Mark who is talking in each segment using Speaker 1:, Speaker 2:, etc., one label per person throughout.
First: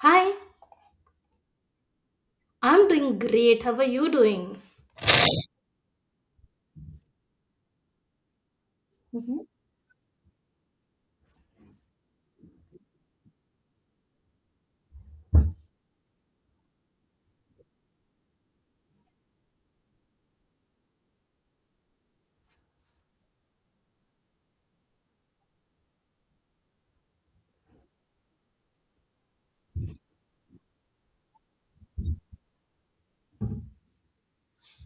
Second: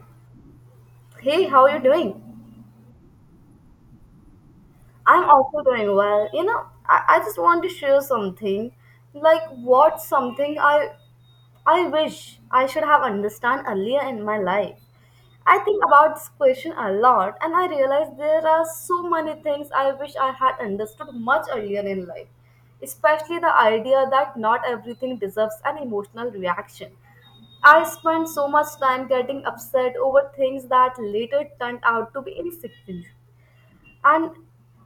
Speaker 1: Hi,
Speaker 2: Hey, how are you doing?
Speaker 1: I'm doing great. How are you doing?
Speaker 2: I'm also doing well. You know, I just want to share something.
Speaker 1: Mhm.
Speaker 2: Like what something I wish I should have understand earlier in my life. I think about this question a lot and I realize there are so many things I wish I had understood much earlier in life. Especially the idea that not everything deserves an emotional reaction. I spent so much time getting upset over things that later turned out to be insignificant. And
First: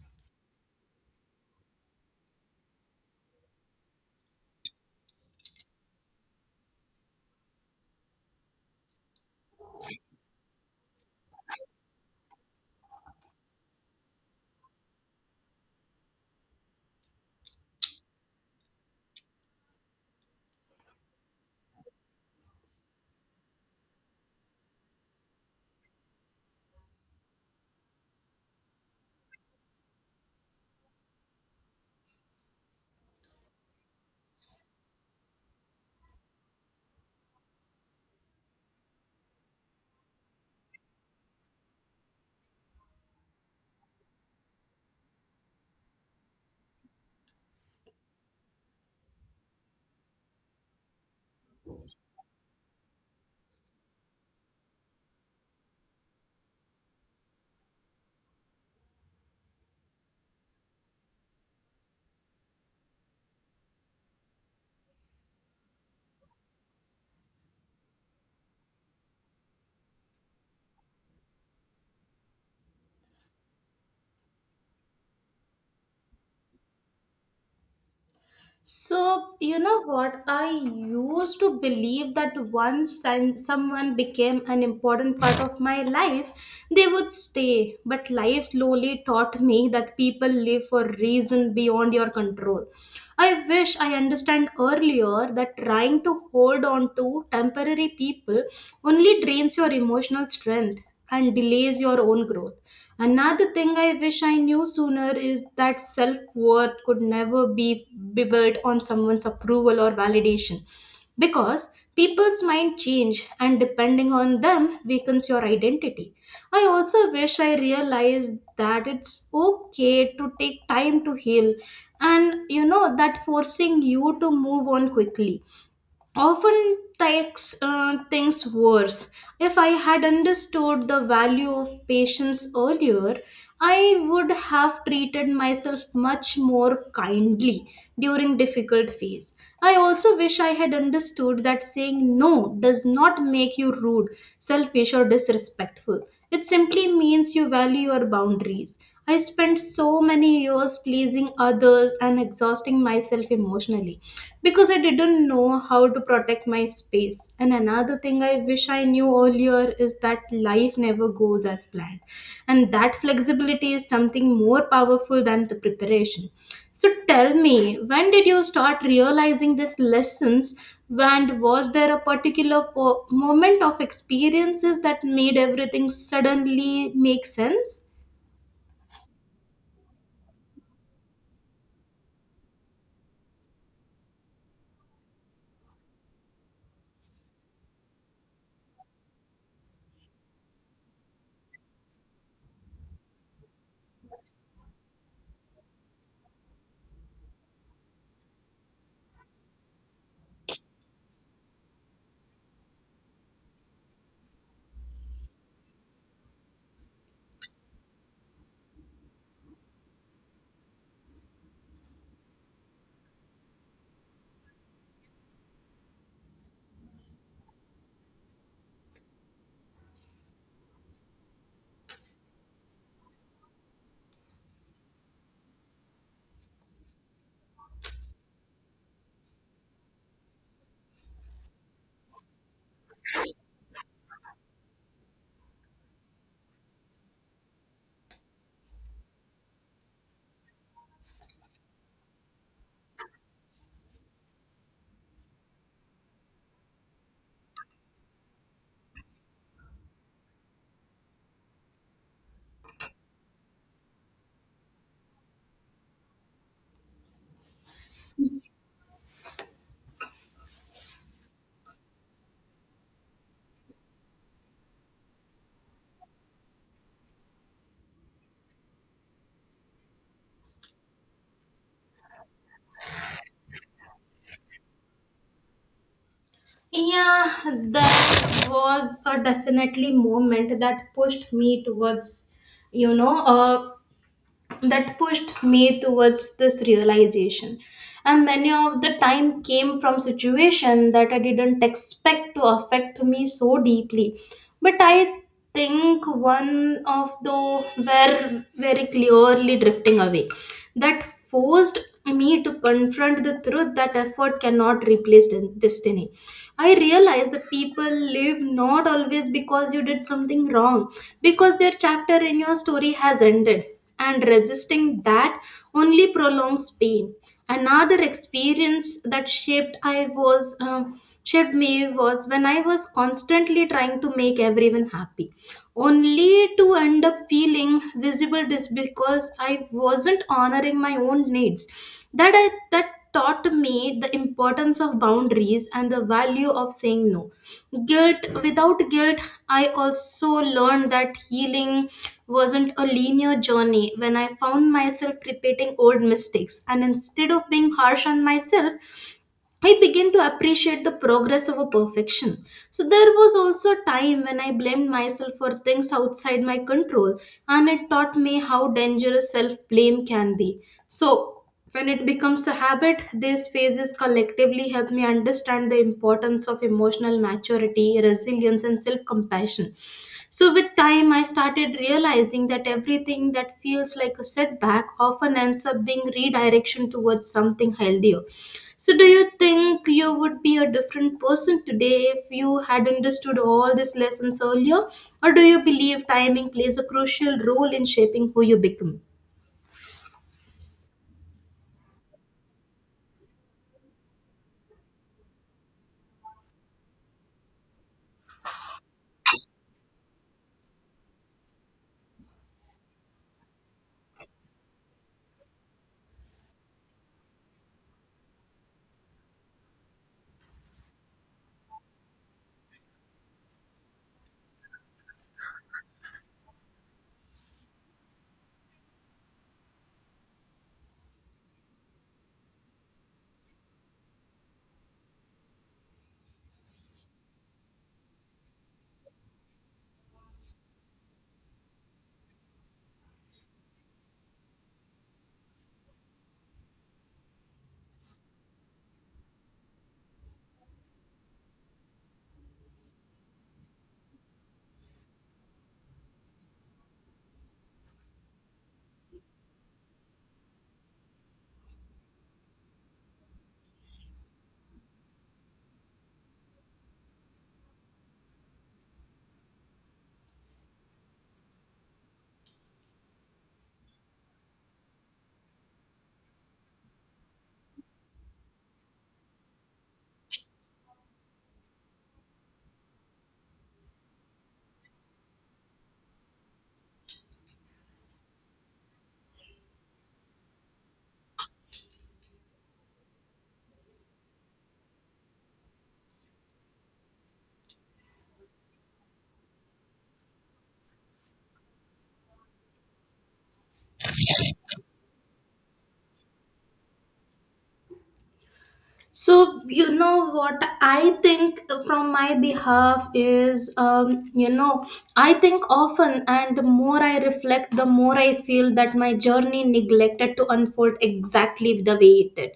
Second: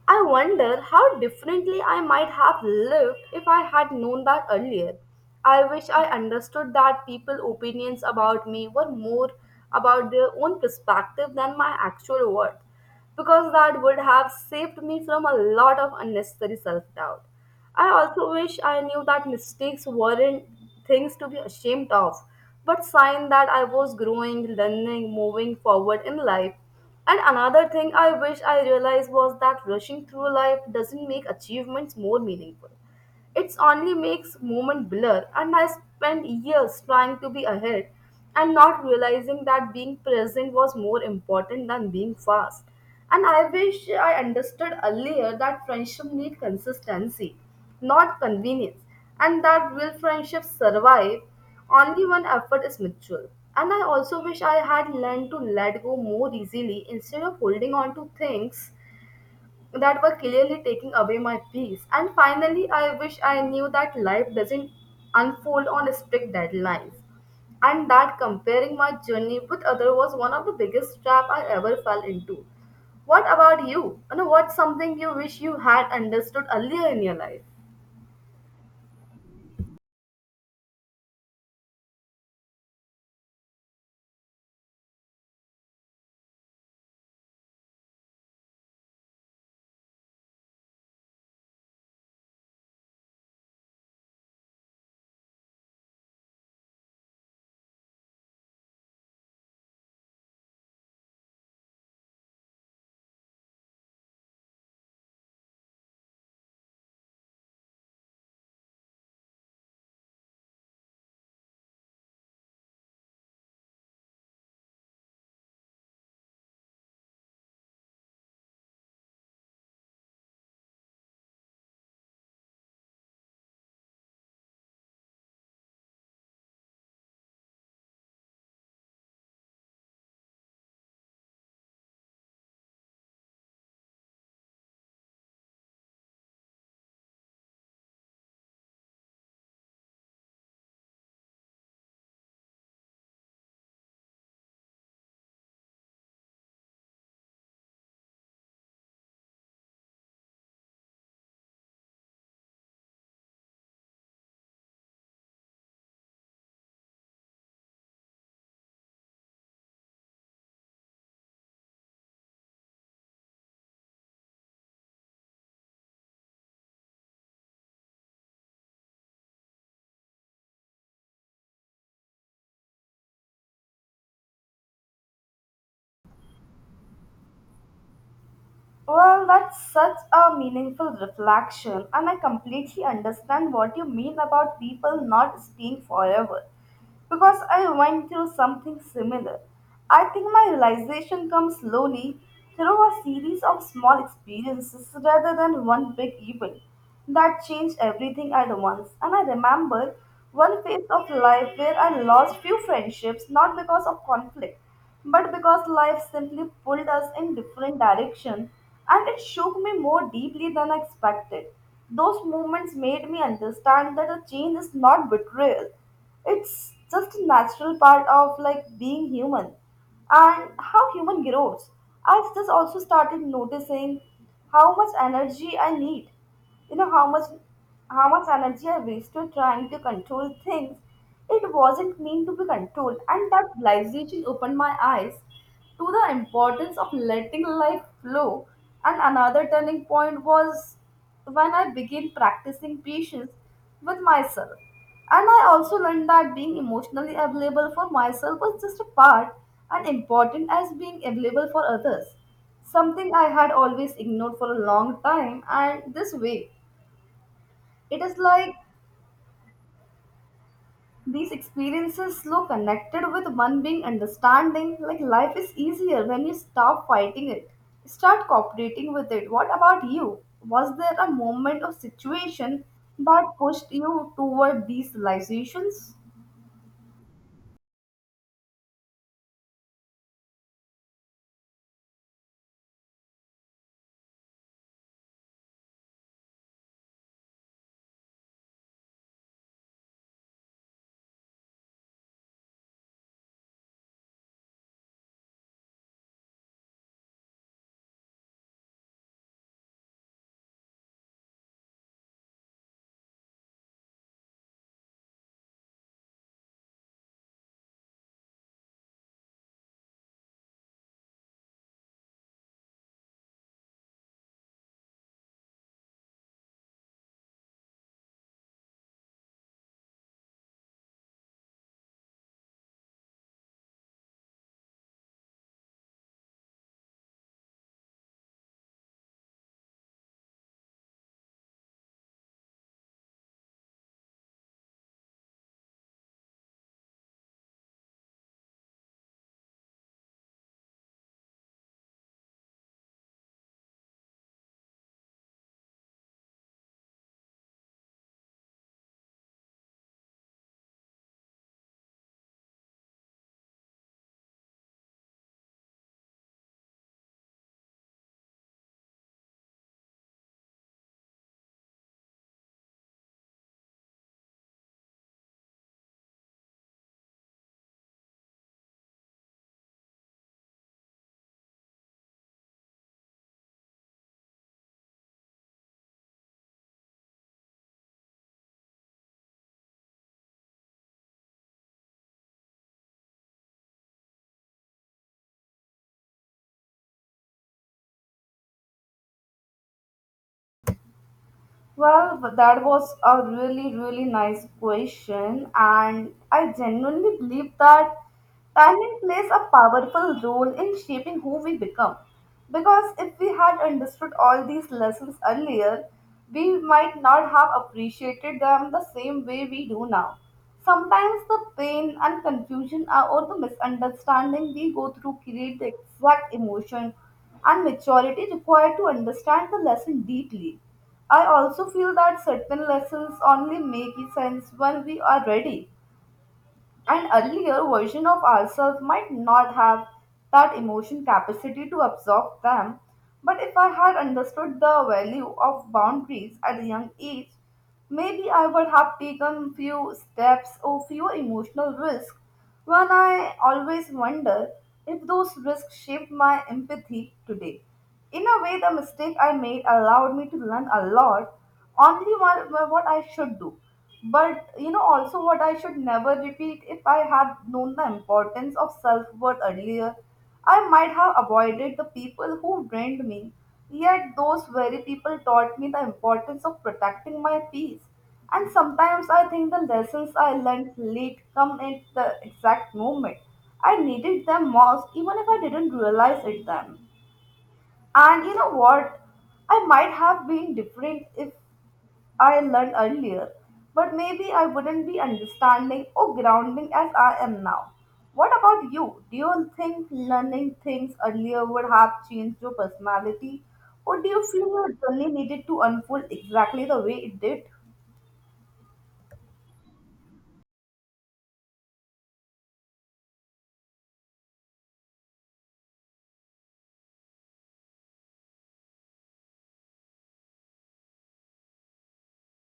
Speaker 2: I wonder how differently I might have lived if I had known that earlier. I wish I understood that people's opinions about me were more about their own perspective than my actual worth, because that would have saved me from a lot of unnecessary self doubt. I also wish I knew that mistakes weren't things to be ashamed of, but sign that I was growing, learning, moving forward in life. And another thing I wish I realized was that rushing through life doesn't make achievements more meaningful. It only makes moment blur, and I spent years trying to be ahead and not realizing that being present was more important than being fast. And I wish I understood earlier that friendship need consistency, not convenience, and that real friendships survive only when effort is mutual. And I also wish I had learned to let go more easily instead of holding on to things that were clearly taking away my peace. And finally, I wish I knew that life doesn't unfold on strict deadlines. And that comparing my journey with others was one of the biggest trap I ever fell into. What about you? You know, what's something you wish you had understood earlier in your life?
Speaker 1: So, you know what? I used to believe that once someone became an important part of my life, they would stay. But life slowly taught me that people live for reason beyond your control. I wish I understand earlier that trying to hold on to temporary people only drains your emotional strength and delays your own growth. Another thing I wish I knew sooner is that self worth could never be, be built on someone's approval or validation because people's mind change and depending on them weakens your identity. I also wish I realized that it's okay to take time to heal and you know that forcing you to move on quickly often takes things worse. If I had understood the value of patience earlier, I would have treated myself much more kindly during difficult phase. I also wish I had understood that saying no does not make you rude, selfish or disrespectful. It simply means you value your boundaries. I spent so many years pleasing others and exhausting myself emotionally because I didn't know how to protect my space. And another thing I wish I knew earlier is that life never goes as planned, and that flexibility is something more powerful than the preparation. So tell me, when did you start realizing these lessons? And was there a particular moment of experiences that made everything suddenly make sense?
Speaker 2: Well, that's such a meaningful reflection, and I completely understand what you mean about people not staying forever, because I went through something similar. I think my realization comes slowly through a series of small experiences rather than one big event that changed everything at once. And I remember one phase of life where I lost few friendships, not because of conflict, but because life simply pulled us in different directions, and it shook me more deeply than I expected. Those moments made me understand that a change is not betrayal. It's just a natural part of like being human and how human grows. I've just also started noticing how much energy I need. You know, how much energy I wasted trying to control things. It wasn't meant to be controlled, and that realization opened my eyes to the importance of letting life flow. And another turning point was when I began practicing patience with myself. And I also learned that being emotionally available for myself was just a part and important as being available for others. Something I had always ignored for a long time, and this way, it is like these experiences slow connected with one being understanding, like life is easier when you stop fighting it. Start cooperating with it. What about you? Was there a moment or situation that pushed you toward these realizations?
Speaker 1: Yeah, that was a definitely moment that pushed me towards, you know, uh, that pushed me towards this realization, and many of the time came from situation that I didn't expect to affect me so deeply, but I think one of the were very clearly drifting away that forced me to confront the truth that effort cannot replace destiny. I realized that people live not always because you did something wrong, because their chapter in your story has ended, and resisting that only prolongs pain. Another experience that shaped I was shaped me was when I was constantly trying to make everyone happy, only to end up feeling visible this because I wasn't honoring my own needs. That taught me the importance of boundaries and the value of saying no guilt without guilt. I also learned that healing wasn't a linear journey when I found myself repeating old mistakes. And instead of being harsh on myself, I began to appreciate the progress over perfection. So there was also a time when I blamed myself for things outside my control, and it taught me how dangerous self blame can be. So when it becomes a habit, these phases collectively help me understand the importance of emotional maturity, resilience, and self compassion. So, with time, I started realizing that everything that feels like a setback often ends up being redirection towards something healthier. So, do you think you would be a different person today if you had understood all these lessons earlier? Or do you believe timing plays a crucial role in shaping who you become?
Speaker 2: Well, but that was a really, really nice question, and I genuinely believe that timing plays a powerful role in shaping who we become. Because if we had understood all these lessons earlier, we might not have appreciated them the same way we do now. Sometimes the pain and confusion, or the misunderstanding we go through create the exact emotion and maturity required to understand the lesson deeply. I also feel that certain lessons only make sense when we are ready. An earlier version of ourselves might not have that emotion capacity to absorb them, but if I had understood the value of boundaries at a young age, maybe I would have taken few steps or fewer emotional risks. When I always wonder if those risks shaped my empathy today. In a way, the mistake I made allowed me to learn a lot, only one, what I should do, but you know, also what I should never repeat. If I had known the importance of self worth earlier, I might have avoided the people who drained me. Yet, those very people taught me the importance of protecting my peace. And sometimes I think the lessons I learned late come at the exact moment I needed them most, even if I didn't realize it then. And you know what? I might have been different if I learned earlier, but maybe I wouldn't be understanding or grounding as I am now. What about you? Do you think learning things earlier would have changed your personality, or do you feel your journey needed to unfold exactly the way it did?
Speaker 1: So, you know what I think from my behalf is, you know, I think often, and the more I reflect, the more I feel that my journey neglected to unfold exactly the way it did.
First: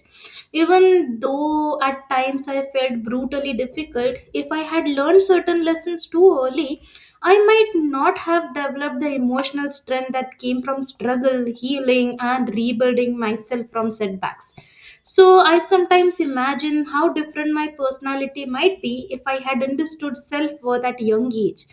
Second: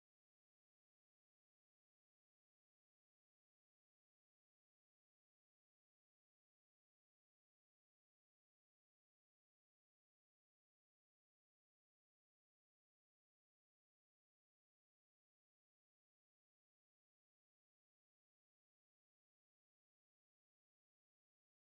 Speaker 1: Even though at times I felt brutally difficult, if I had learned certain lessons too early, I might not have developed the emotional strength that came from struggle, healing, and rebuilding myself from setbacks. So I sometimes imagine how different my personality might be if I had understood self worth at a young age.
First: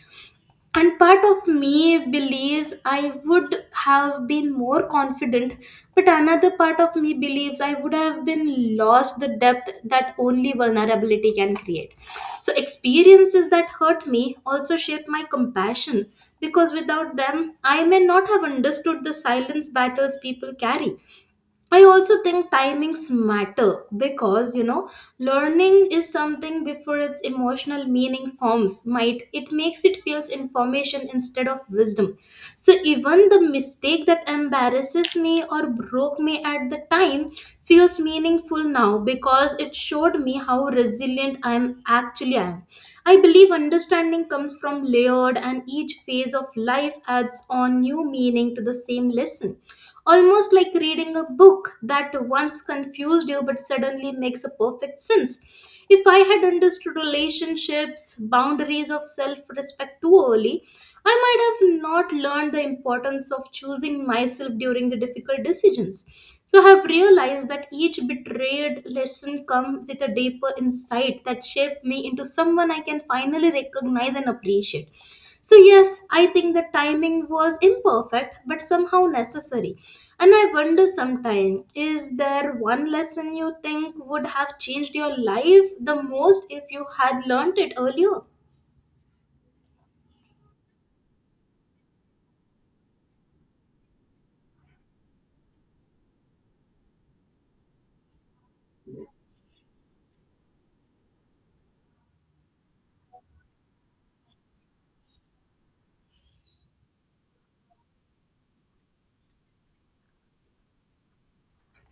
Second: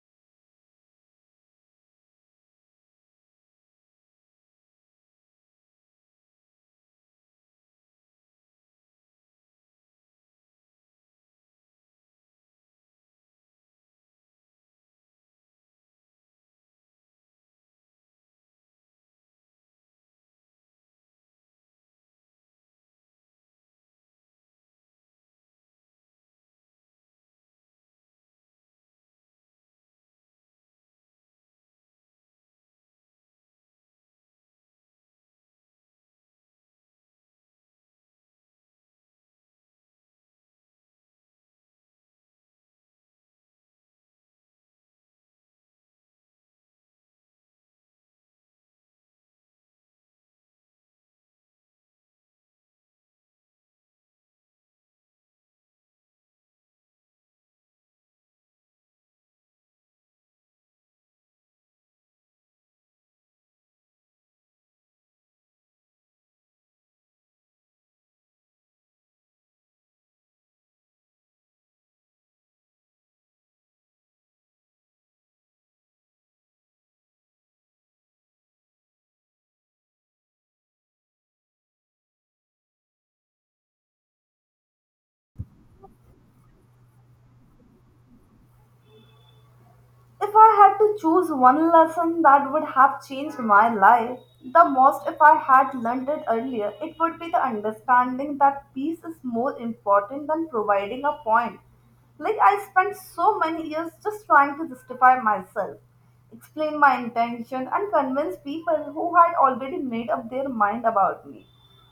Speaker 1: And part of me believes I would have been more confident, but another part of me believes I would have been lost the depth that only vulnerability can create. So, experiences that hurt me also shape my compassion because without them, I may not have understood the silence battles people carry. I also think timings matter because you know learning is something before its emotional meaning forms might it makes it feels information instead of wisdom, so even the mistake that embarrasses me or broke me at the time feels meaningful now because it showed me how resilient I am. I believe understanding comes from layered, and each phase of life adds on new meaning to the same lesson, almost like reading a book that once confused you but suddenly makes a perfect sense. If I had understood relationships, boundaries of self respect too early, I might have not learned the importance of choosing myself during the difficult decisions. So I have realized that each betrayed lesson comes with a deeper insight that shaped me into someone I can finally recognize and appreciate. So, yes, I think the timing was imperfect but somehow necessary. And I wonder sometimes, is there one lesson you think would have changed your life the most if you had learned it earlier?
Speaker 2: If I had to choose one lesson that would have changed my life the most if I had learned it earlier, it would be the understanding that peace is more important than providing a point. Like, I spent so many years just trying to justify myself, explain my intention, and convince people who had already made up their mind about me.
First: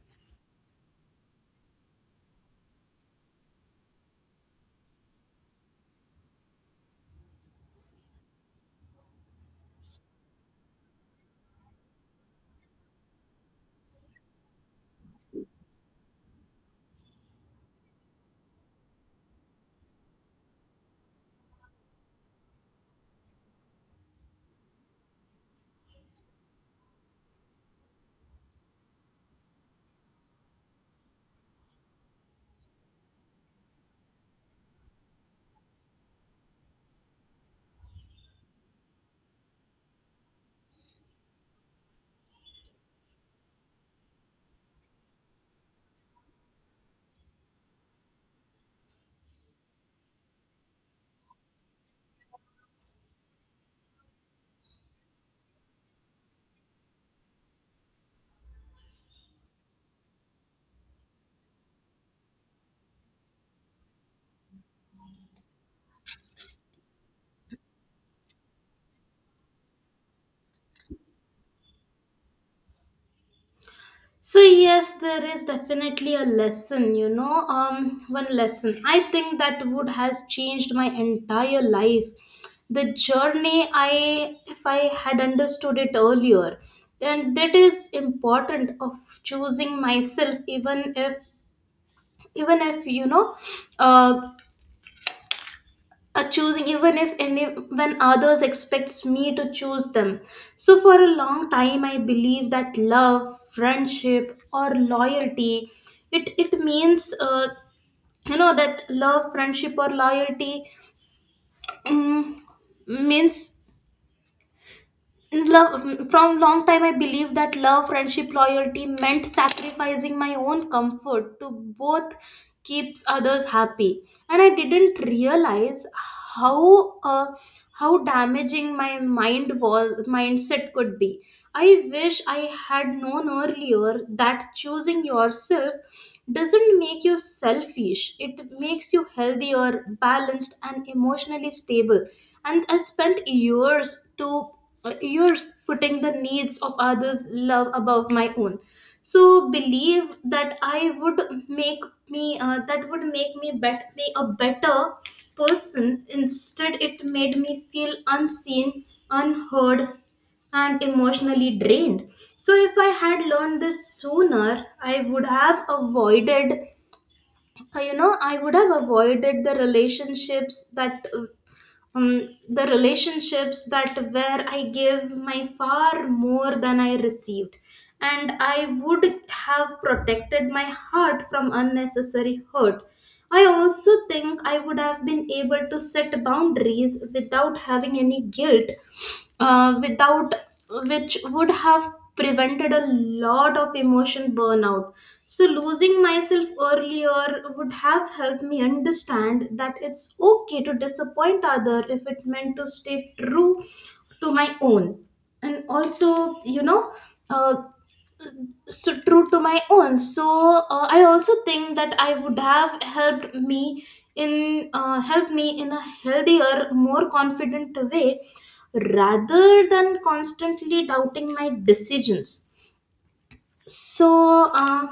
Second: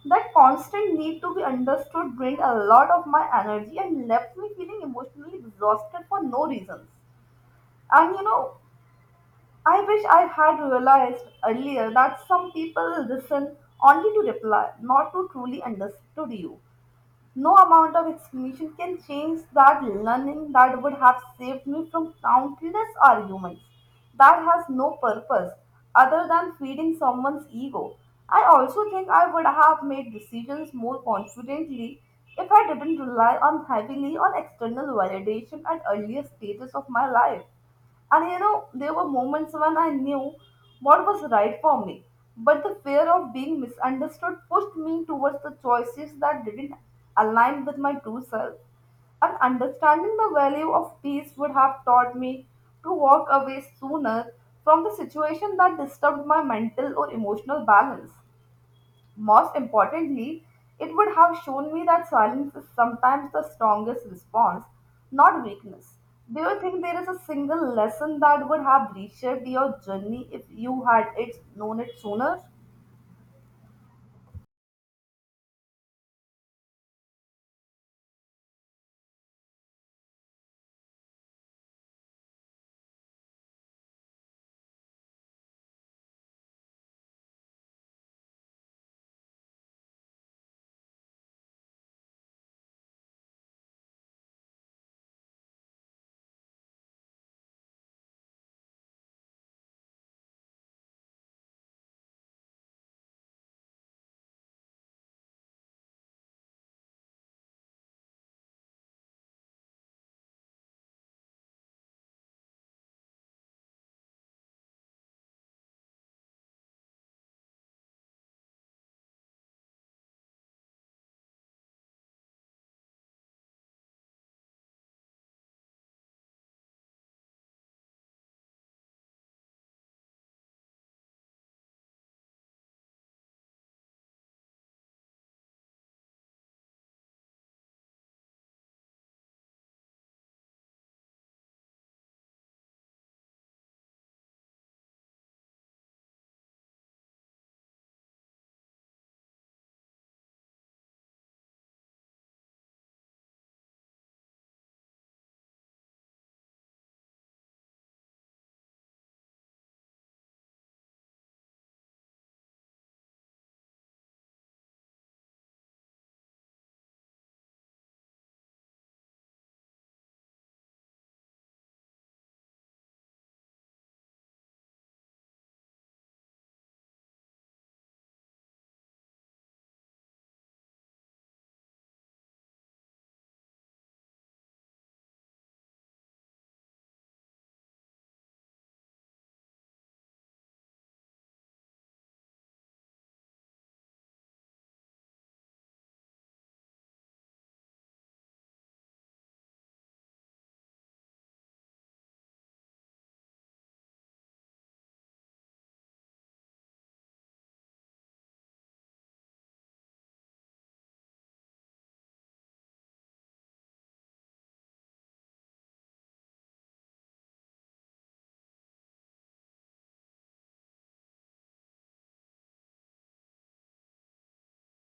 Speaker 2: That constant need to be understood drained a lot of my energy and left me feeling emotionally exhausted for no reasons. And you know, I wish I had realized earlier that some people listen only to reply, not to truly understood you. No amount of explanation can change that. Learning that would have saved me from countless arguments that has no purpose other than feeding someone's ego. I also think I would have made decisions more confidently if I didn't rely on heavily on external validation at earlier stages of my life. And you know, there were moments when I knew what was right for me, but the fear of being misunderstood pushed me towards the choices that didn't align with my true self. And understanding the value of peace would have taught me to walk away sooner from the situation that disturbed my mental or emotional balance. Most importantly, it would have shown me that silence is sometimes the strongest response, not weakness. Do you think there is a single lesson that would have reshaped your journey if you had it known it sooner?
Speaker 1: So yes, there is definitely a lesson, one lesson I think that would has changed my entire life. The journey I, if I had understood it earlier, and that is important of choosing myself, even if you know, uh, a choosing even if any when others expects me to choose them. So for a long time I believe that love friendship or loyalty it it means you know that love friendship or loyalty mm, means love from long time I believe that love friendship loyalty meant sacrificing my own comfort to both keeps others happy. And I didn't realize how uh, how damaging my mind was mindset could be. I wish I had known earlier that choosing yourself doesn't make you selfish, it makes you healthier balanced and emotionally stable. And I spent years to uh, are putting the needs of others love above my own. So believe that I would make me that would make me a better person. Instead it made me feel unseen, unheard and emotionally drained. So if I had learned this sooner, I would have avoided the relationships that where I give my far more than I received. And I would have protected my heart from unnecessary hurt. I also think I would have been able to set boundaries without having any guilt without which would have prevented a lot of emotion burnout. So, losing myself earlier would have helped me understand that it's okay to disappoint other if it meant to stay true to my own. And also, you know, uh, so true to my own so I also think that I would have helped me in a healthier more confident way rather than constantly doubting my decisions. so, uh,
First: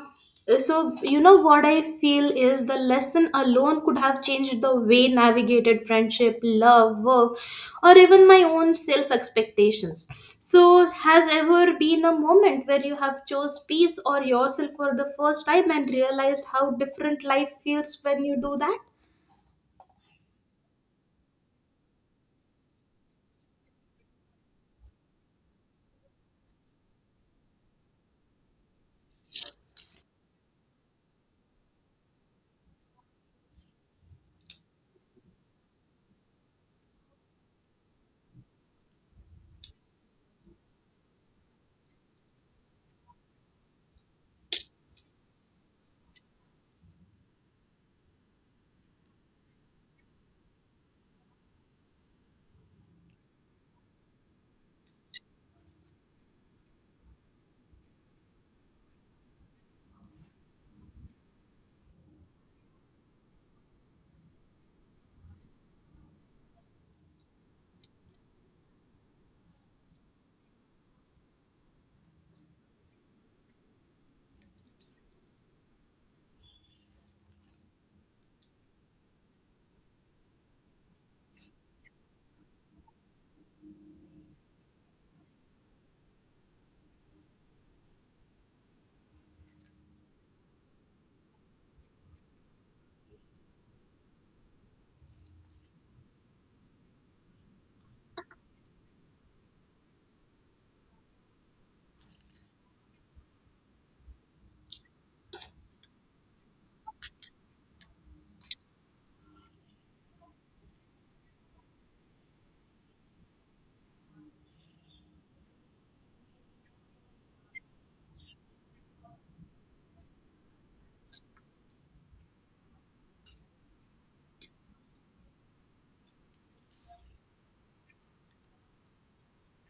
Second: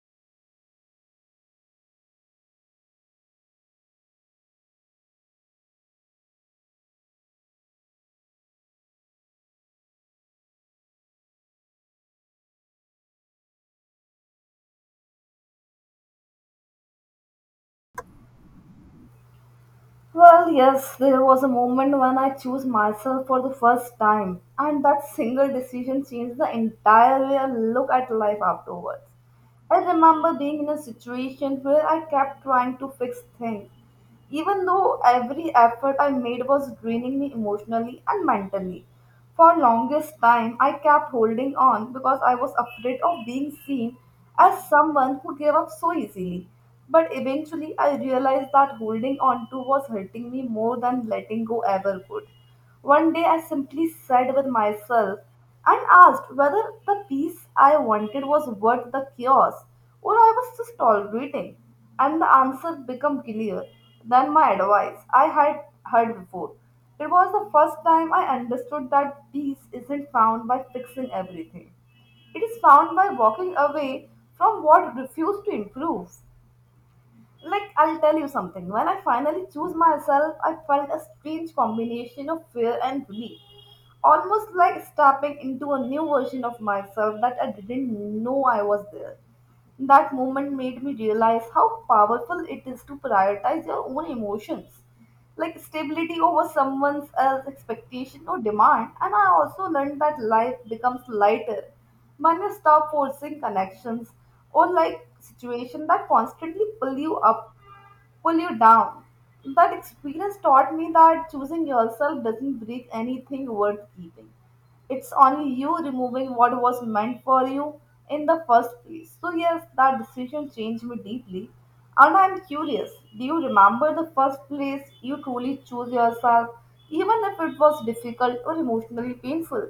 Speaker 1: so you know what I feel is the lesson alone could have changed the way navigated friendship, love, work, or even my own self expectations. So, has ever been a moment where you have chose peace or yourself for the first time and realized how different life feels when you do that?
Speaker 2: Well, yes, there was a moment when I chose myself for the first time, and that single decision changed the entire way I look at life afterwards. I remember being in a situation where I kept trying to fix things, even though every effort I made was draining me emotionally and mentally. For longest time, I kept holding on because I was afraid of being seen as someone who gave up so easily. But eventually, I realized that holding on to was hurting me more than letting go ever would. One day, I simply said with myself and asked whether the peace I wanted was worth the chaos or I was just tolerating. And the answer became clearer than my advice I had heard before. It was the first time I understood that peace isn't found by fixing everything. It is found by walking away from what refused to improve. Like, I'll tell you something. When I finally chose myself, I felt a strange combination of fear and relief. Almost like stepping into a new version of myself that I didn't know I was there. That moment made me realize how powerful it is to prioritize your own emotions like stability over someone else's expectation or demand. And I also learned that life becomes lighter when you stop forcing connections or like situation that constantly pull you down. That experience taught me that choosing yourself doesn't break anything worth keeping. It's only you removing what was meant for you in the first place. So, yes, that decision changed me deeply. And I'm curious, do you remember the first place you truly chose yourself, even if it was difficult or emotionally painful?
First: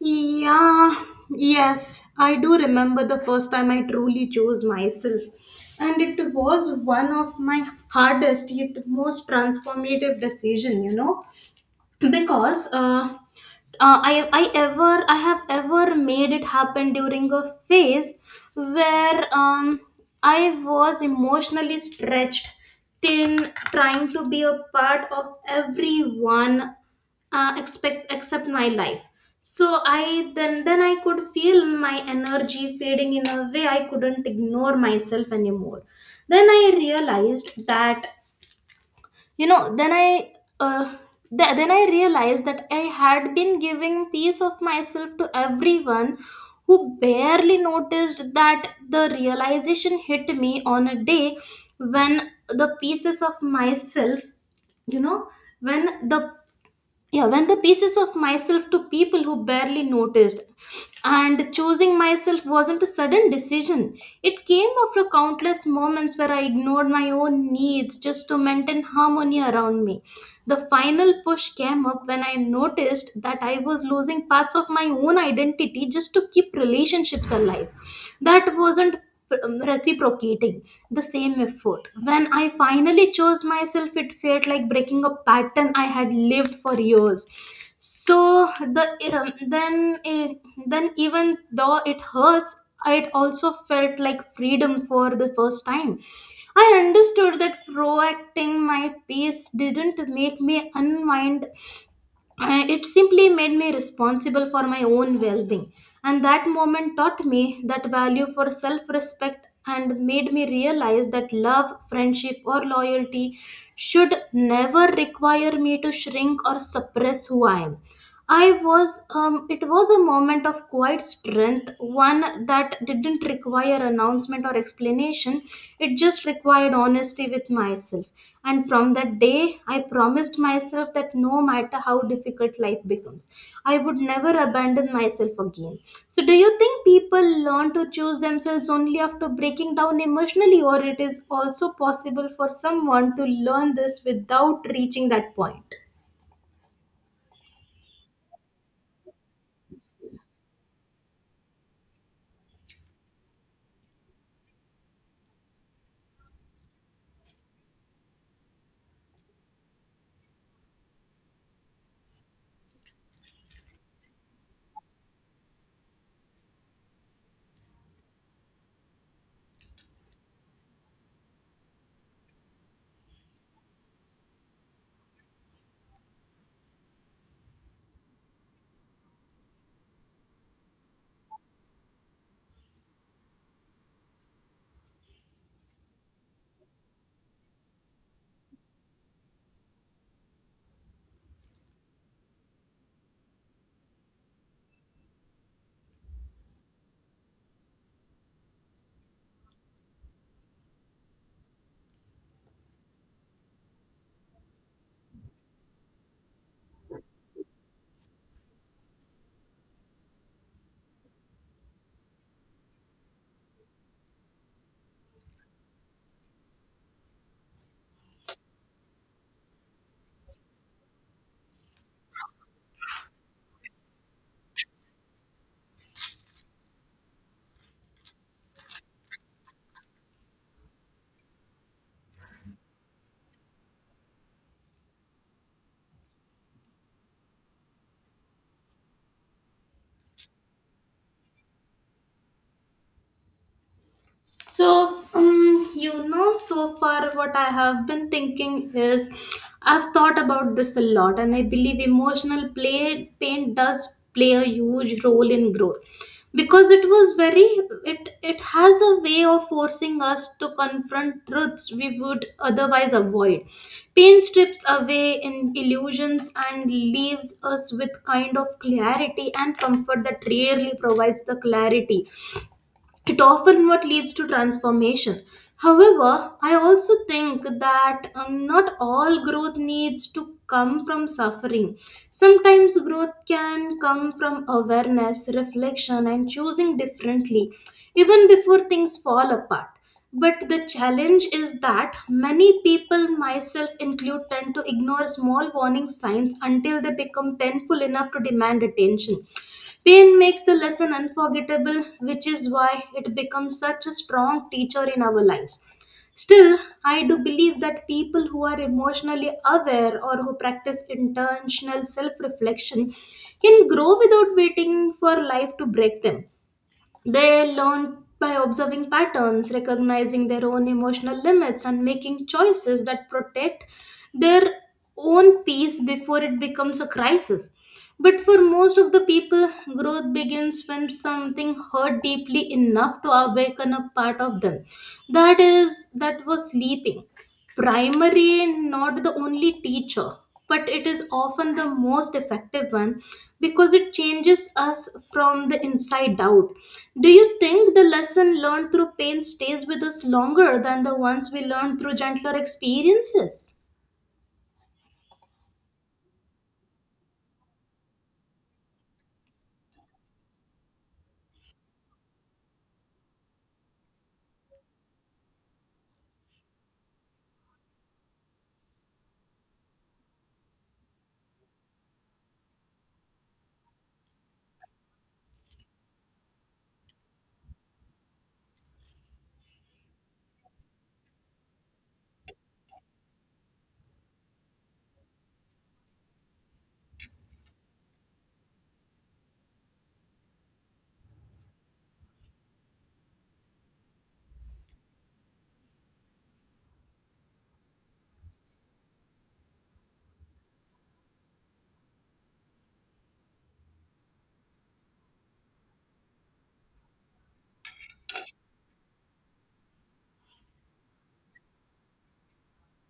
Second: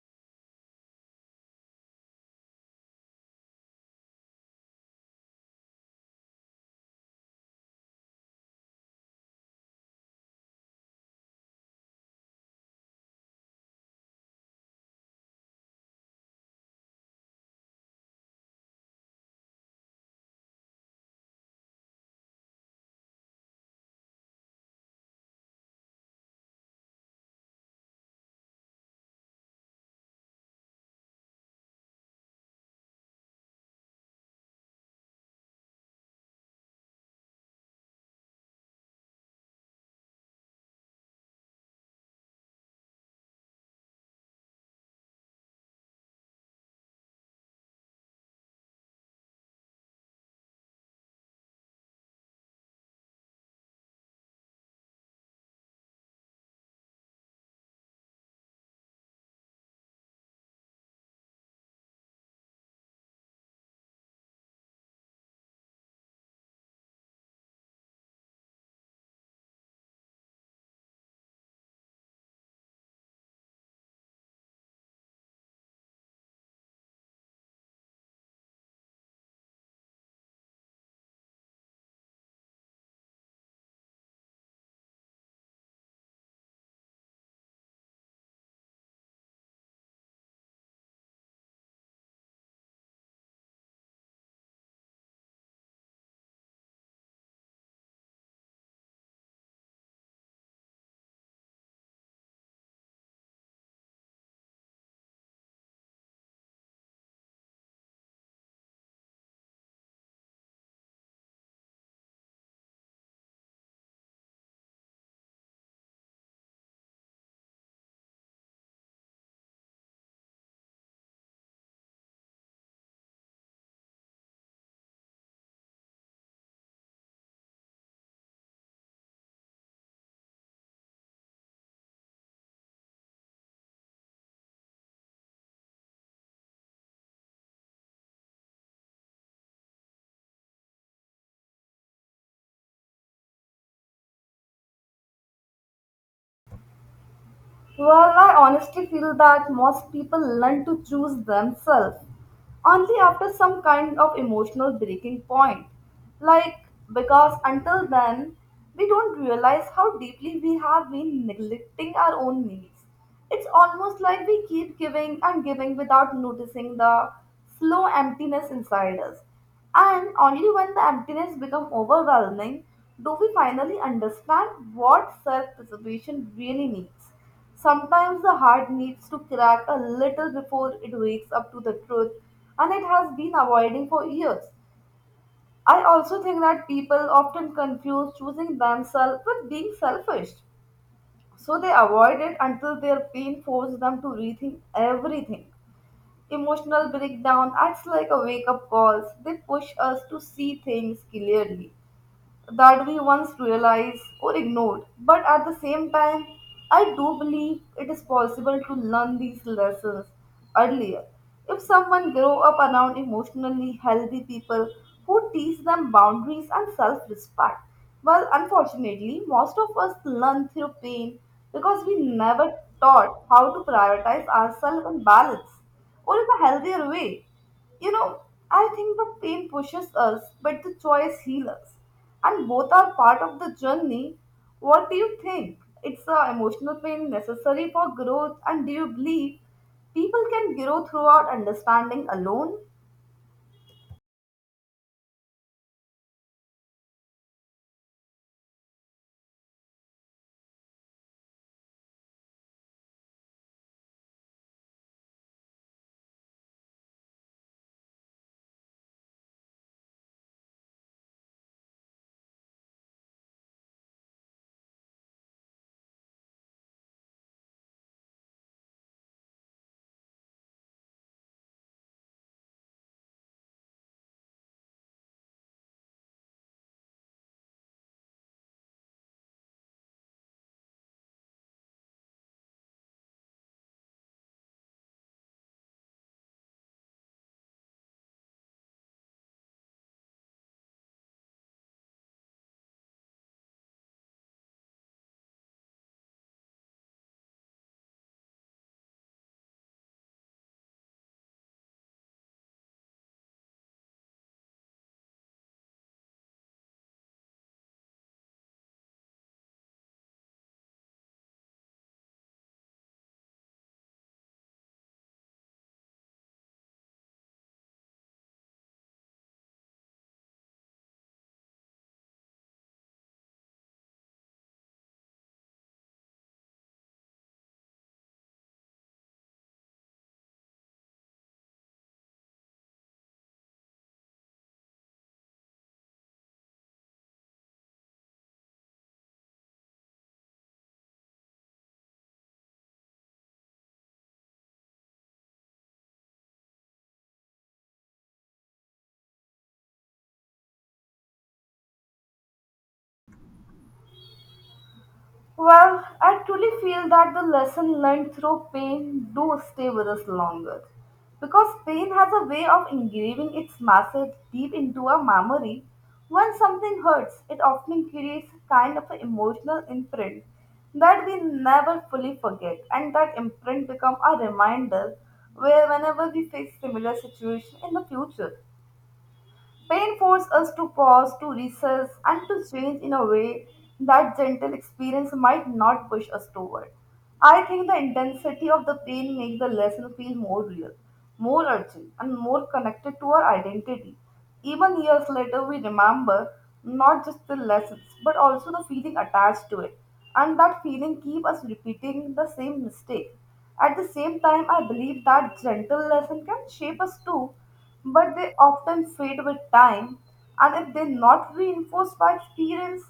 Speaker 1: Yeah, yes, I do remember the first time I truly chose myself. And it was one of my hardest yet most transformative decision, you know, because I have ever made it happen during a phase where I was emotionally stretched thin, trying to be a part of everyone expect except my life. So I then I could feel my energy fading in a way I couldn't ignore myself anymore. Then I realized that you know then I uh, th- then I realized that I had been giving piece of myself to everyone who barely noticed. That the realization hit me on a day when the pieces of myself you know when the yeah when the pieces of myself to people who barely noticed. And choosing myself wasn't a sudden decision. It came after countless moments where I ignored my own needs just to maintain harmony around me. The final push came up when I noticed that I was losing parts of my own identity just to keep relationships alive that wasn't reciprocating the same effort. When I finally chose myself, it felt like breaking a pattern I had lived for years. So then even though it hurts, it also felt like freedom for the first time. I understood that proacting my pace didn't make me unwind, I- it simply made me responsible for my own well being. And that moment taught me that value for self respect and made me realize that love, friendship, or loyalty should never require me to shrink or suppress who I am. It was a moment of quiet strength, one that didn't require announcement or explanation. It just required honesty with myself. And from that day, I promised myself that no matter how difficult life becomes, I would never abandon myself again. So, do you think people learn to choose themselves only after breaking down emotionally, or it is also possible for someone to learn this without reaching that point?
Speaker 2: Well, I honestly feel that most people learn to choose themselves only after some kind of emotional breaking point. Like, because until then, we don't realize how deeply we have been neglecting our own needs. It's almost like we keep giving and giving without noticing the slow emptiness inside us. And only when the emptiness becomes overwhelming do we finally understand what self preservation really means. Sometimes the heart needs to crack a little before it wakes up to the truth, and it has been avoiding for years. I also think that people often confuse choosing themselves with being selfish. So they avoid it until their pain forces them to rethink everything. Emotional breakdown acts like a wake up call. They push us to see things clearly that we once realized or ignored. But at the same time, I do believe it is possible to learn these lessons earlier. If someone grow up around emotionally healthy people who teach them boundaries and self-respect. Well, unfortunately, most of us learn through pain because we never taught how to prioritize ourselves and balance or in a healthier way. You know, I think the pain pushes us, but the choice heals us. And both are part of the journey. What do you think? It's the emotional pain necessary for growth, and do you believe people can grow throughout understanding alone?
Speaker 1: So far what I have been thinking is I've thought about this a lot, and I believe emotional play pain does play a huge role in growth because it was very it has a way of forcing us to confront truths we would otherwise avoid. Pain strips away in illusions and leaves us with kind of clarity and comfort that rarely provides the clarity. It often what leads to transformation. However, I also think that not all growth needs to come from suffering. Sometimes growth can come from awareness reflection and choosing differently, even before things fall apart. But the challenge is that many people, myself included, tend to ignore small warning signs until they become painful enough to demand attention. Pain makes the lesson unforgettable, which is why it becomes such a strong teacher in our lives. Still, I do believe that people who are emotionally aware or who practice intentional self reflection can grow without waiting for life to break them. They learn by observing patterns, recognizing their own emotional limits, and making choices that protect their own peace before it becomes a crisis. But for most of the people, growth begins when something hurt deeply enough to awaken a part of them. That is, that was sleeping, primary not the only teacher, but it is often the most effective one because it changes us from the inside out. Do you think the lesson learned through pain stays with us longer than the ones we learned through gentler experiences?
Speaker 2: Well, I truly feel that the lesson learned through pain do stay with us longer. Because pain has a way of engraving its message deep into our memory. When something hurts, it often creates a kind of an emotional imprint that we never fully forget and that imprint becomes a reminder where whenever we face similar situation in the future. Pain forces us to pause, to recess, and to change in a way that gentle experience might not push us toward. I think the intensity of the pain makes the lesson feel more real, more urgent, and more connected to our identity. Even years later, we remember not just the lessons, but also the feeling attached to it. And that feeling keeps us repeating the same mistake. At the same time, I believe that gentle lesson can shape us too but they often fade with time and if they're not reinforced by experience,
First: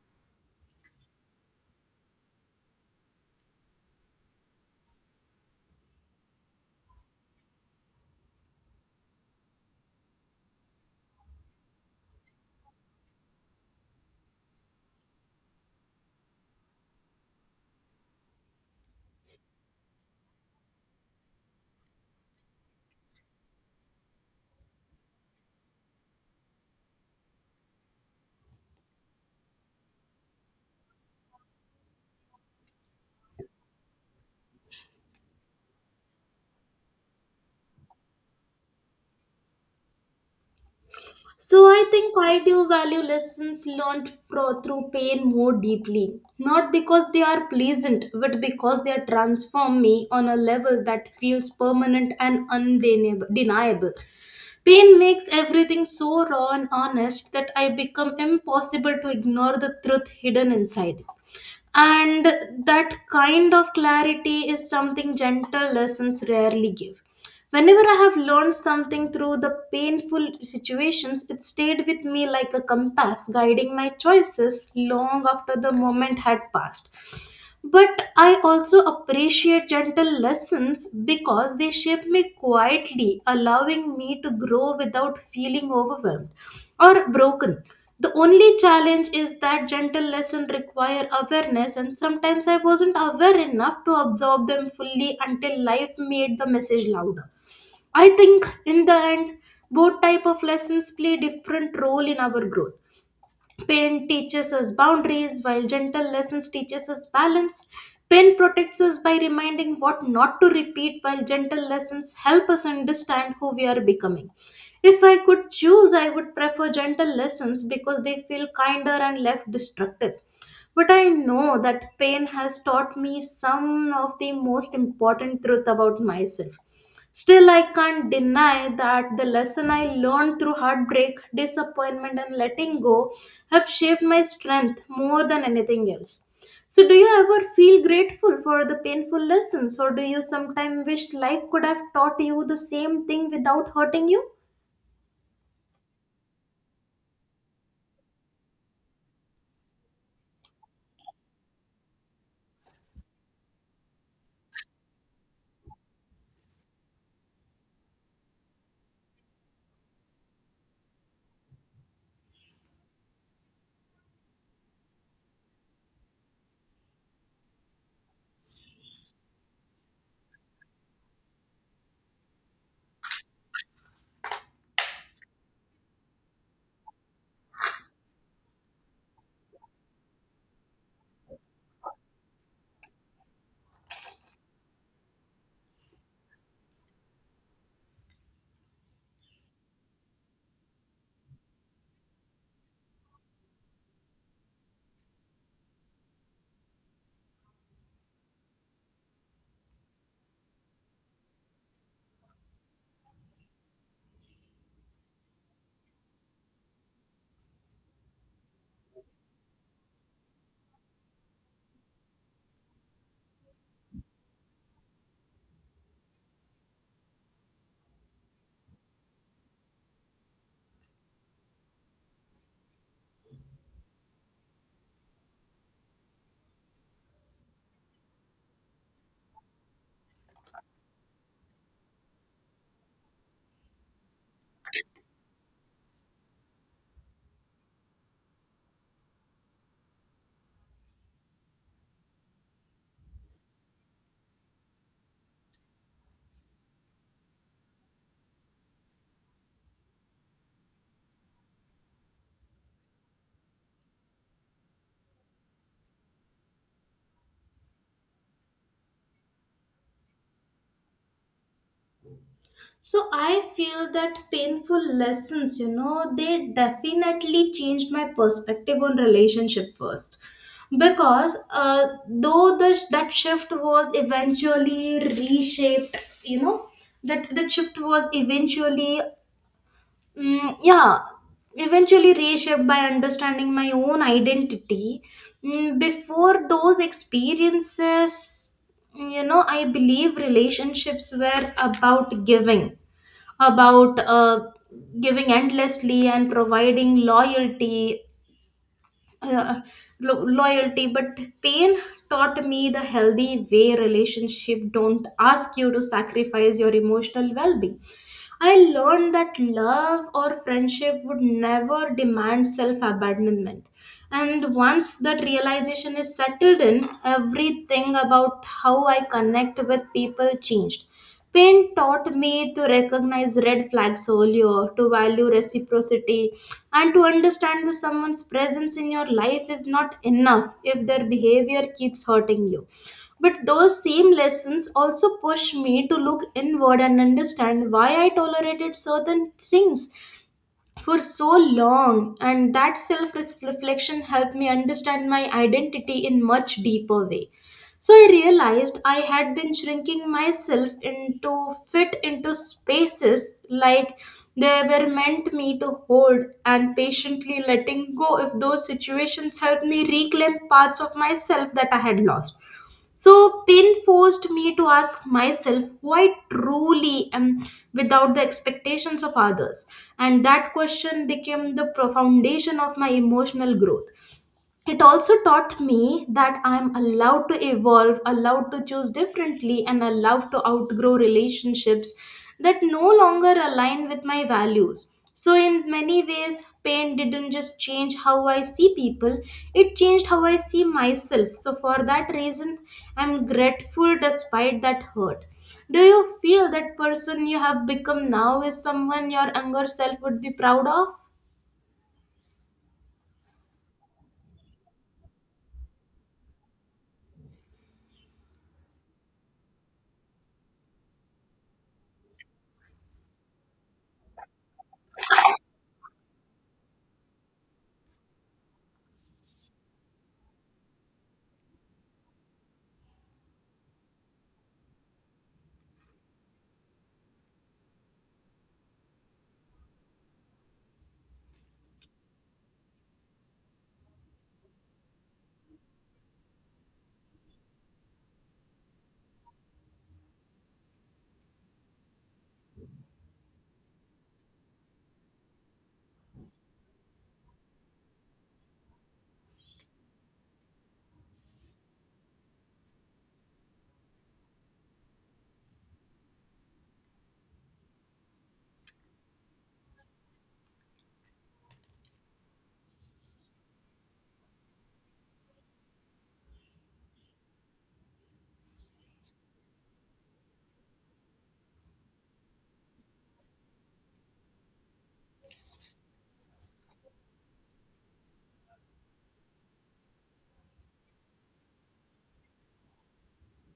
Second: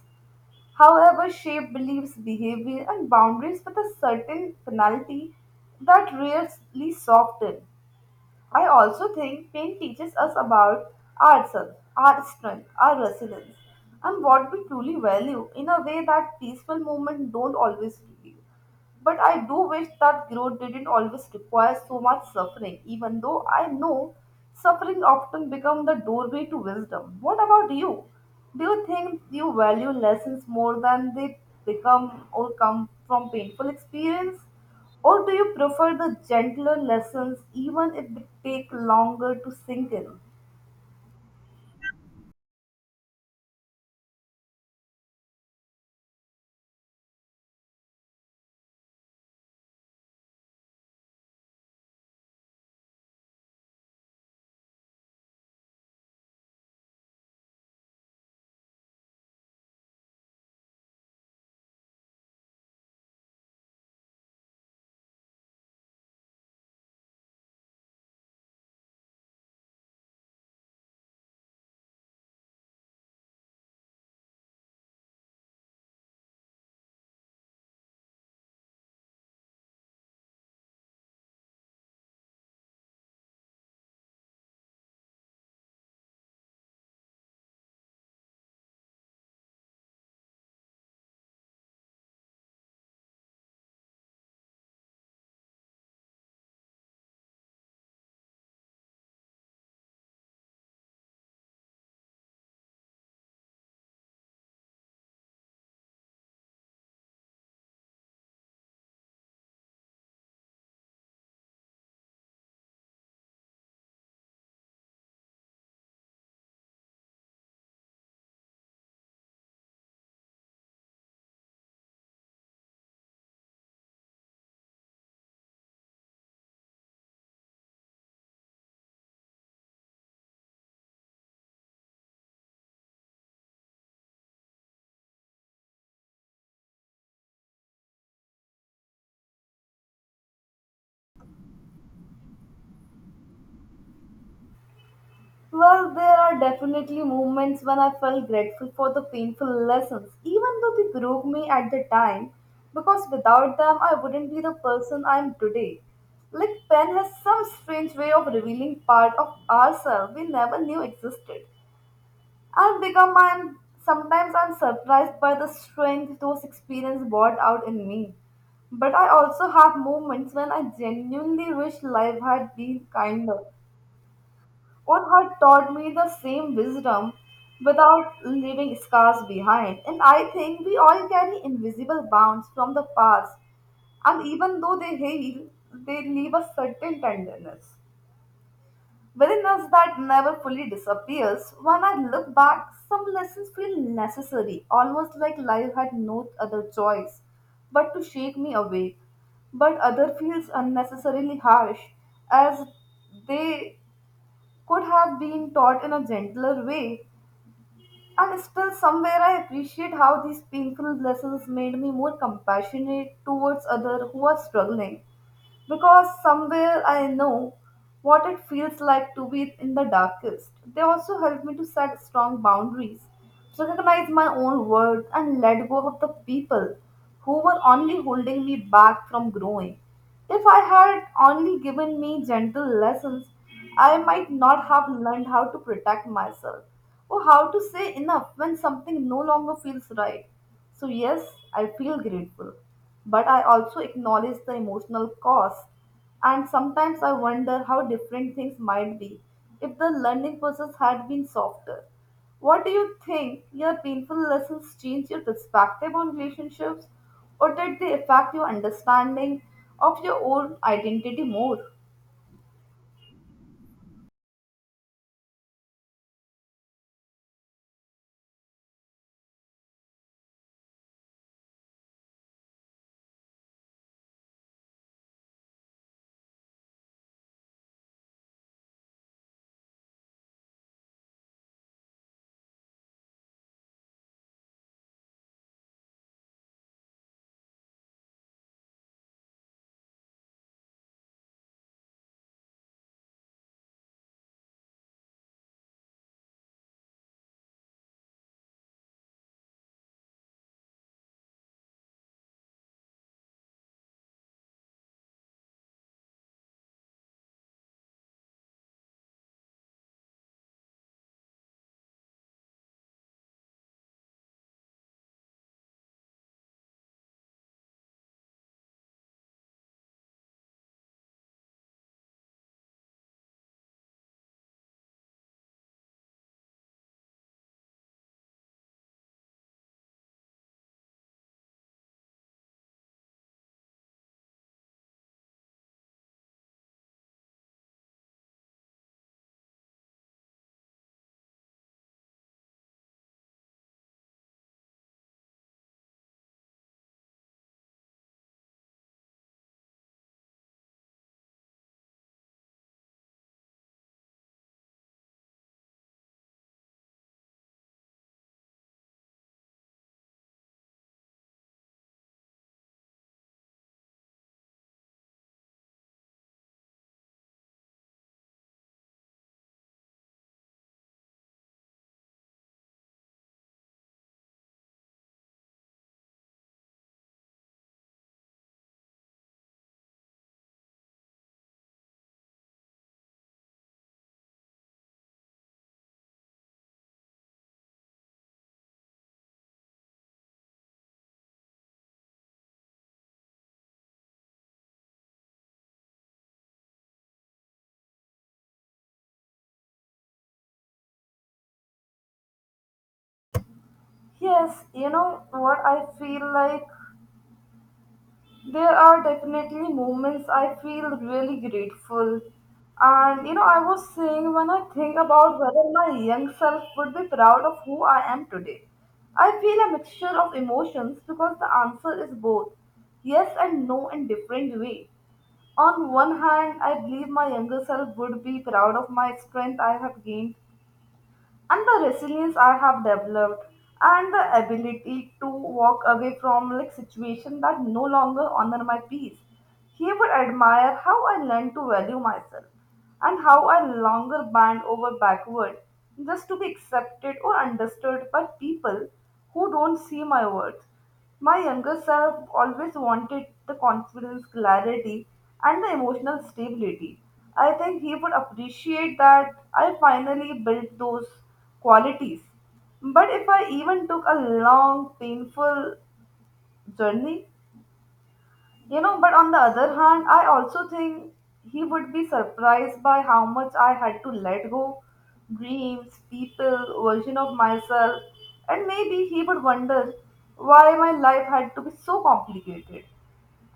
Speaker 2: however, shape beliefs, behavior, and boundaries with a certain finality that rarely soften. I also think pain teaches us about ourselves, our strength, our resilience, and what we truly value in a way that peaceful moments don't always reveal. But I do wish that growth didn't always require so much suffering, even though I know suffering often becomes the doorway to wisdom. What about you? Do you think you value lessons more than they become or come from painful experience? Or do you prefer the gentler lessons even if they take longer to sink in?
Speaker 1: So I think I do value lessons learned through pain more deeply, not because they are pleasant, but because they transform me on a level that feels permanent and undeniable. Pain makes everything so raw and honest that I become impossible to ignore the truth hidden inside it. And that kind of clarity is something gentle lessons rarely give. Whenever I have learned something through the painful situations, it stayed with me like a compass, guiding my choices long after the moment had passed. But I also appreciate gentle lessons because they shape me quietly, allowing me to grow without feeling overwhelmed or broken. The only challenge is that gentle lessons require awareness, and sometimes I wasn't aware enough to absorb them fully until life made the message louder. I think in the end, both type of lessons play different role in our growth. Pain teaches us boundaries, while gentle lessons teaches us balance. Pain protects us by reminding what not to repeat, while gentle lessons help us understand who we are becoming. If I could choose, I would prefer gentle lessons because they feel kinder and less destructive. But I know that pain has taught me some of the most important truth about myself. Still, I can't deny that the lesson I learned through heartbreak, disappointment, and letting go have shaped my strength more than anything else. So, do you ever feel grateful for the painful lessons, or do you sometimes wish life could have taught you the same thing without hurting you?
Speaker 2: Well, there are definitely moments when I felt grateful for the painful lessons, even though they broke me at the time, because without them I wouldn't be the person I am today. Like, pen has some strange way of revealing part of ourselves we never knew existed. I've become I'm sometimes I'm surprised by the strength those experiences brought out in me. But I also have moments when I genuinely wish life had been kinder or had taught me the same wisdom without leaving scars behind. And I think we all carry invisible bounds from the past, and even though they heal, they leave a certain tenderness within us that never fully disappears. When I look back, some lessons feel necessary, almost like life had no other choice but to shake me awake. But other feels unnecessarily harsh, as they could have been taught in a gentler way. And still, somewhere, I appreciate how these painful lessons made me more compassionate towards others who are struggling because somewhere I know what it feels like to be in the darkest. They also help me to set strong boundaries, recognize my own worth, and let go of the people who were only holding me back from growing. If I had only given me gentle lessons, I might not have learned how to protect myself or how to say enough when something no longer feels right. So, yes, I feel grateful, but I also acknowledge the emotional cost. And sometimes I wonder how different things might be if the learning process had been softer. What do you think? Your painful lessons change your perspective on relationships, or did they affect your understanding of your own identity more?
Speaker 1: So I feel that painful lessons, they definitely changed my perspective on relationship first. Because that shift was eventually reshaped, you know, that shift was eventually, mm, yeah, eventually reshaped by understanding my own identity. Before those experiences, I believe relationships were about giving, about giving endlessly and providing loyalty, uh, loyalty, but pain taught me the healthy way relationship don't ask you to sacrifice your emotional well-being. I learned that love or friendship would never demand self abandonment. And once that realization is settled in, everything about how I connect with people changed. Pain taught me to recognize red flags earlier, to value reciprocity, and to understand that someone's presence in your life is not enough if their behavior keeps hurting you. But those same lessons also push me to look inward and understand why I tolerated certain things for so long. And that self reflection helped me understand my identity in much deeper way. So I realized I had been shrinking myself into fit into spaces like they were meant me to hold, and patiently letting go if those situations helped me reclaim parts of myself that I had lost. So, Pin forced me to ask myself who I truly am without the expectations of others. And that question became the foundation of my emotional growth. It also taught me that I'm allowed to evolve, allowed to choose differently, and allowed to outgrow relationships that no longer align with my values. So, in many ways, pain didn't just change how I see people, it changed how I see myself. So, for that reason, I'm grateful despite that hurt. Do you feel that person you have become now is someone your younger self would be proud of?
Speaker 2: Yes, you know what I feel like? There are definitely moments I feel really grateful. And you know, I was saying when I think about whether my young self would be proud of who I am today, I feel a mixture of emotions because the answer is both yes and no in different way. On one hand, I believe my younger self would be proud of my strength I have gained and the resilience I have developed and the ability to walk away from like situation that no longer honor my peace. He would admire how I learned to value myself and how I longer bend over backward just to be accepted or understood by people who don't see my worth. My younger self always wanted the confidence, clarity, and the emotional stability. I think he would appreciate that I finally built those qualities. But if I even took a long, painful journey, but on the other hand, I also think he would be surprised by how much I had to let go dreams, people, version of myself, and maybe he would wonder why my life had to be so complicated.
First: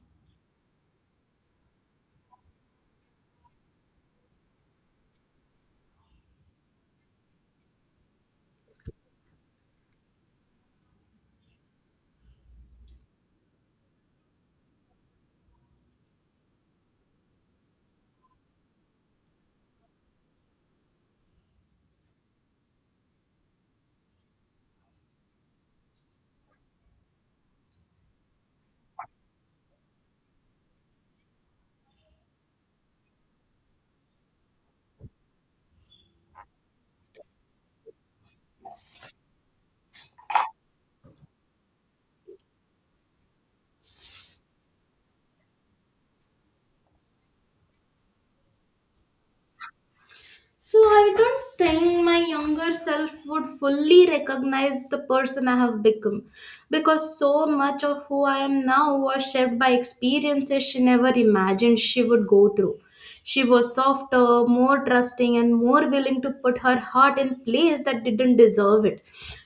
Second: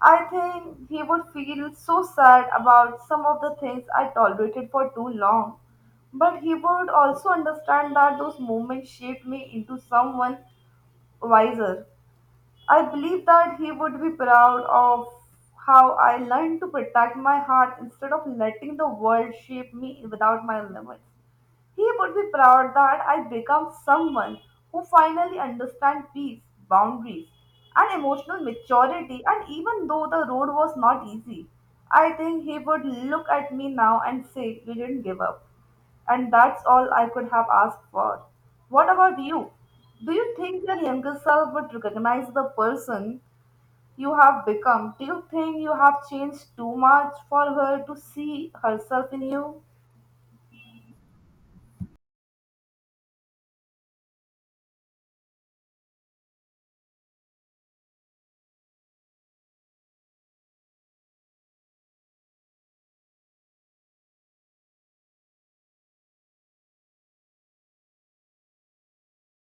Speaker 2: I think he would feel so sad about some of the things I tolerated for too long, but he would also understand that those moments shaped me into someone wiser. I believe that he would be proud of how I learned to protect my heart instead of letting the world shape me without my limits. He would be proud that I become someone who finally understands peace, boundaries, and emotional maturity. And even though the road was not easy, I think he would look at me now and say, "You didn't give up. And that's all I could have asked for." What about you? Do you think your younger self would recognize the person you have become? Do you think you have changed too much for her to see herself in you?
Speaker 1: So I don't think my younger self would fully recognize the person I have become because so much of who I am now was shaped by experiences she never imagined she would go through. She was softer, more trusting, and more willing to put her heart in place that didn't deserve it.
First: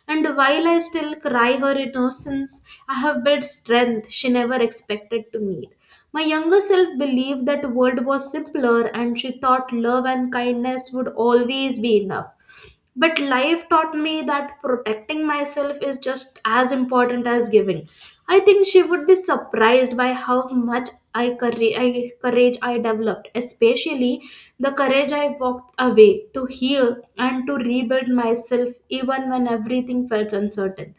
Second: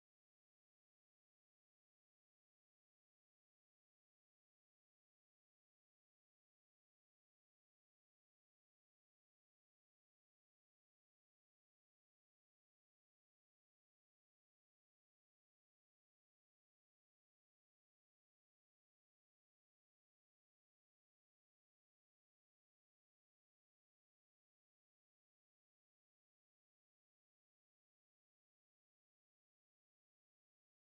Speaker 1: And while I still cry her innocence, I have built strength she never expected to need. My younger self believed that the world was simpler and she thought love and kindness would always be enough. But life taught me that protecting myself is just as important as giving. I think she would be surprised by how much courage I courage I developed, especially the courage I walked away to heal and to rebuild myself even when everything felt uncertain.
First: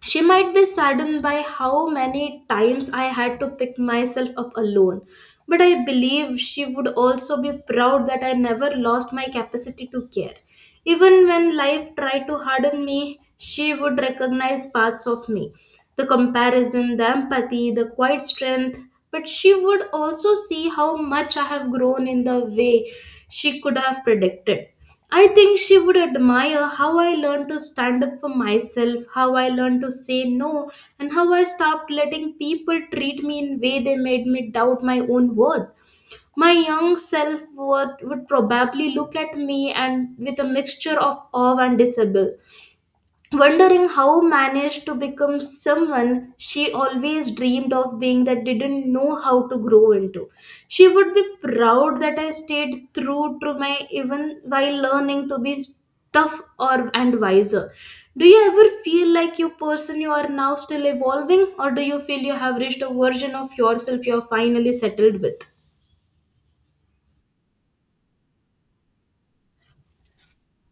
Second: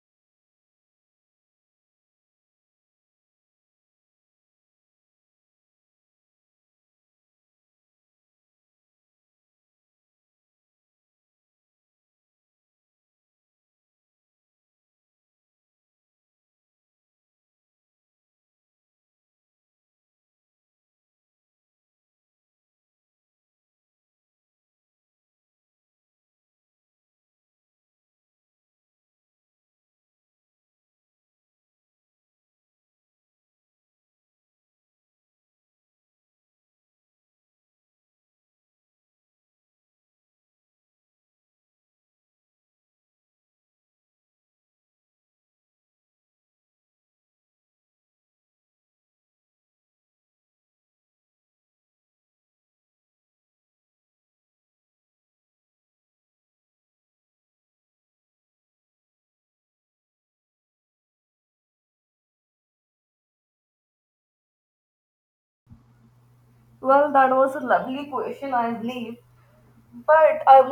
Speaker 1: She might be saddened by how many times I had to pick myself up alone, but I believe she would also be proud that I never lost my capacity to care. Even when life tried to harden me, she would recognize parts of me, the comparison, the empathy, the quiet strength. But she would also see how much I have grown in the way she could have predicted. I think she would admire how I learned to stand up for myself, how I learned to say no, and how I stopped letting people treat me in way they made me doubt my own worth. My young self would probably look at me and with a mixture of awe and disbelief, wondering how managed to become someone she always dreamed of being that didn't know how to grow into. She would be proud that I stayed true to my even while learning to be tough or and wiser. Do you ever feel like you person you are now still evolving, or do you feel you have reached a version of yourself you are finally settled with?
Speaker 2: Well, that was a lovely question, I believe. But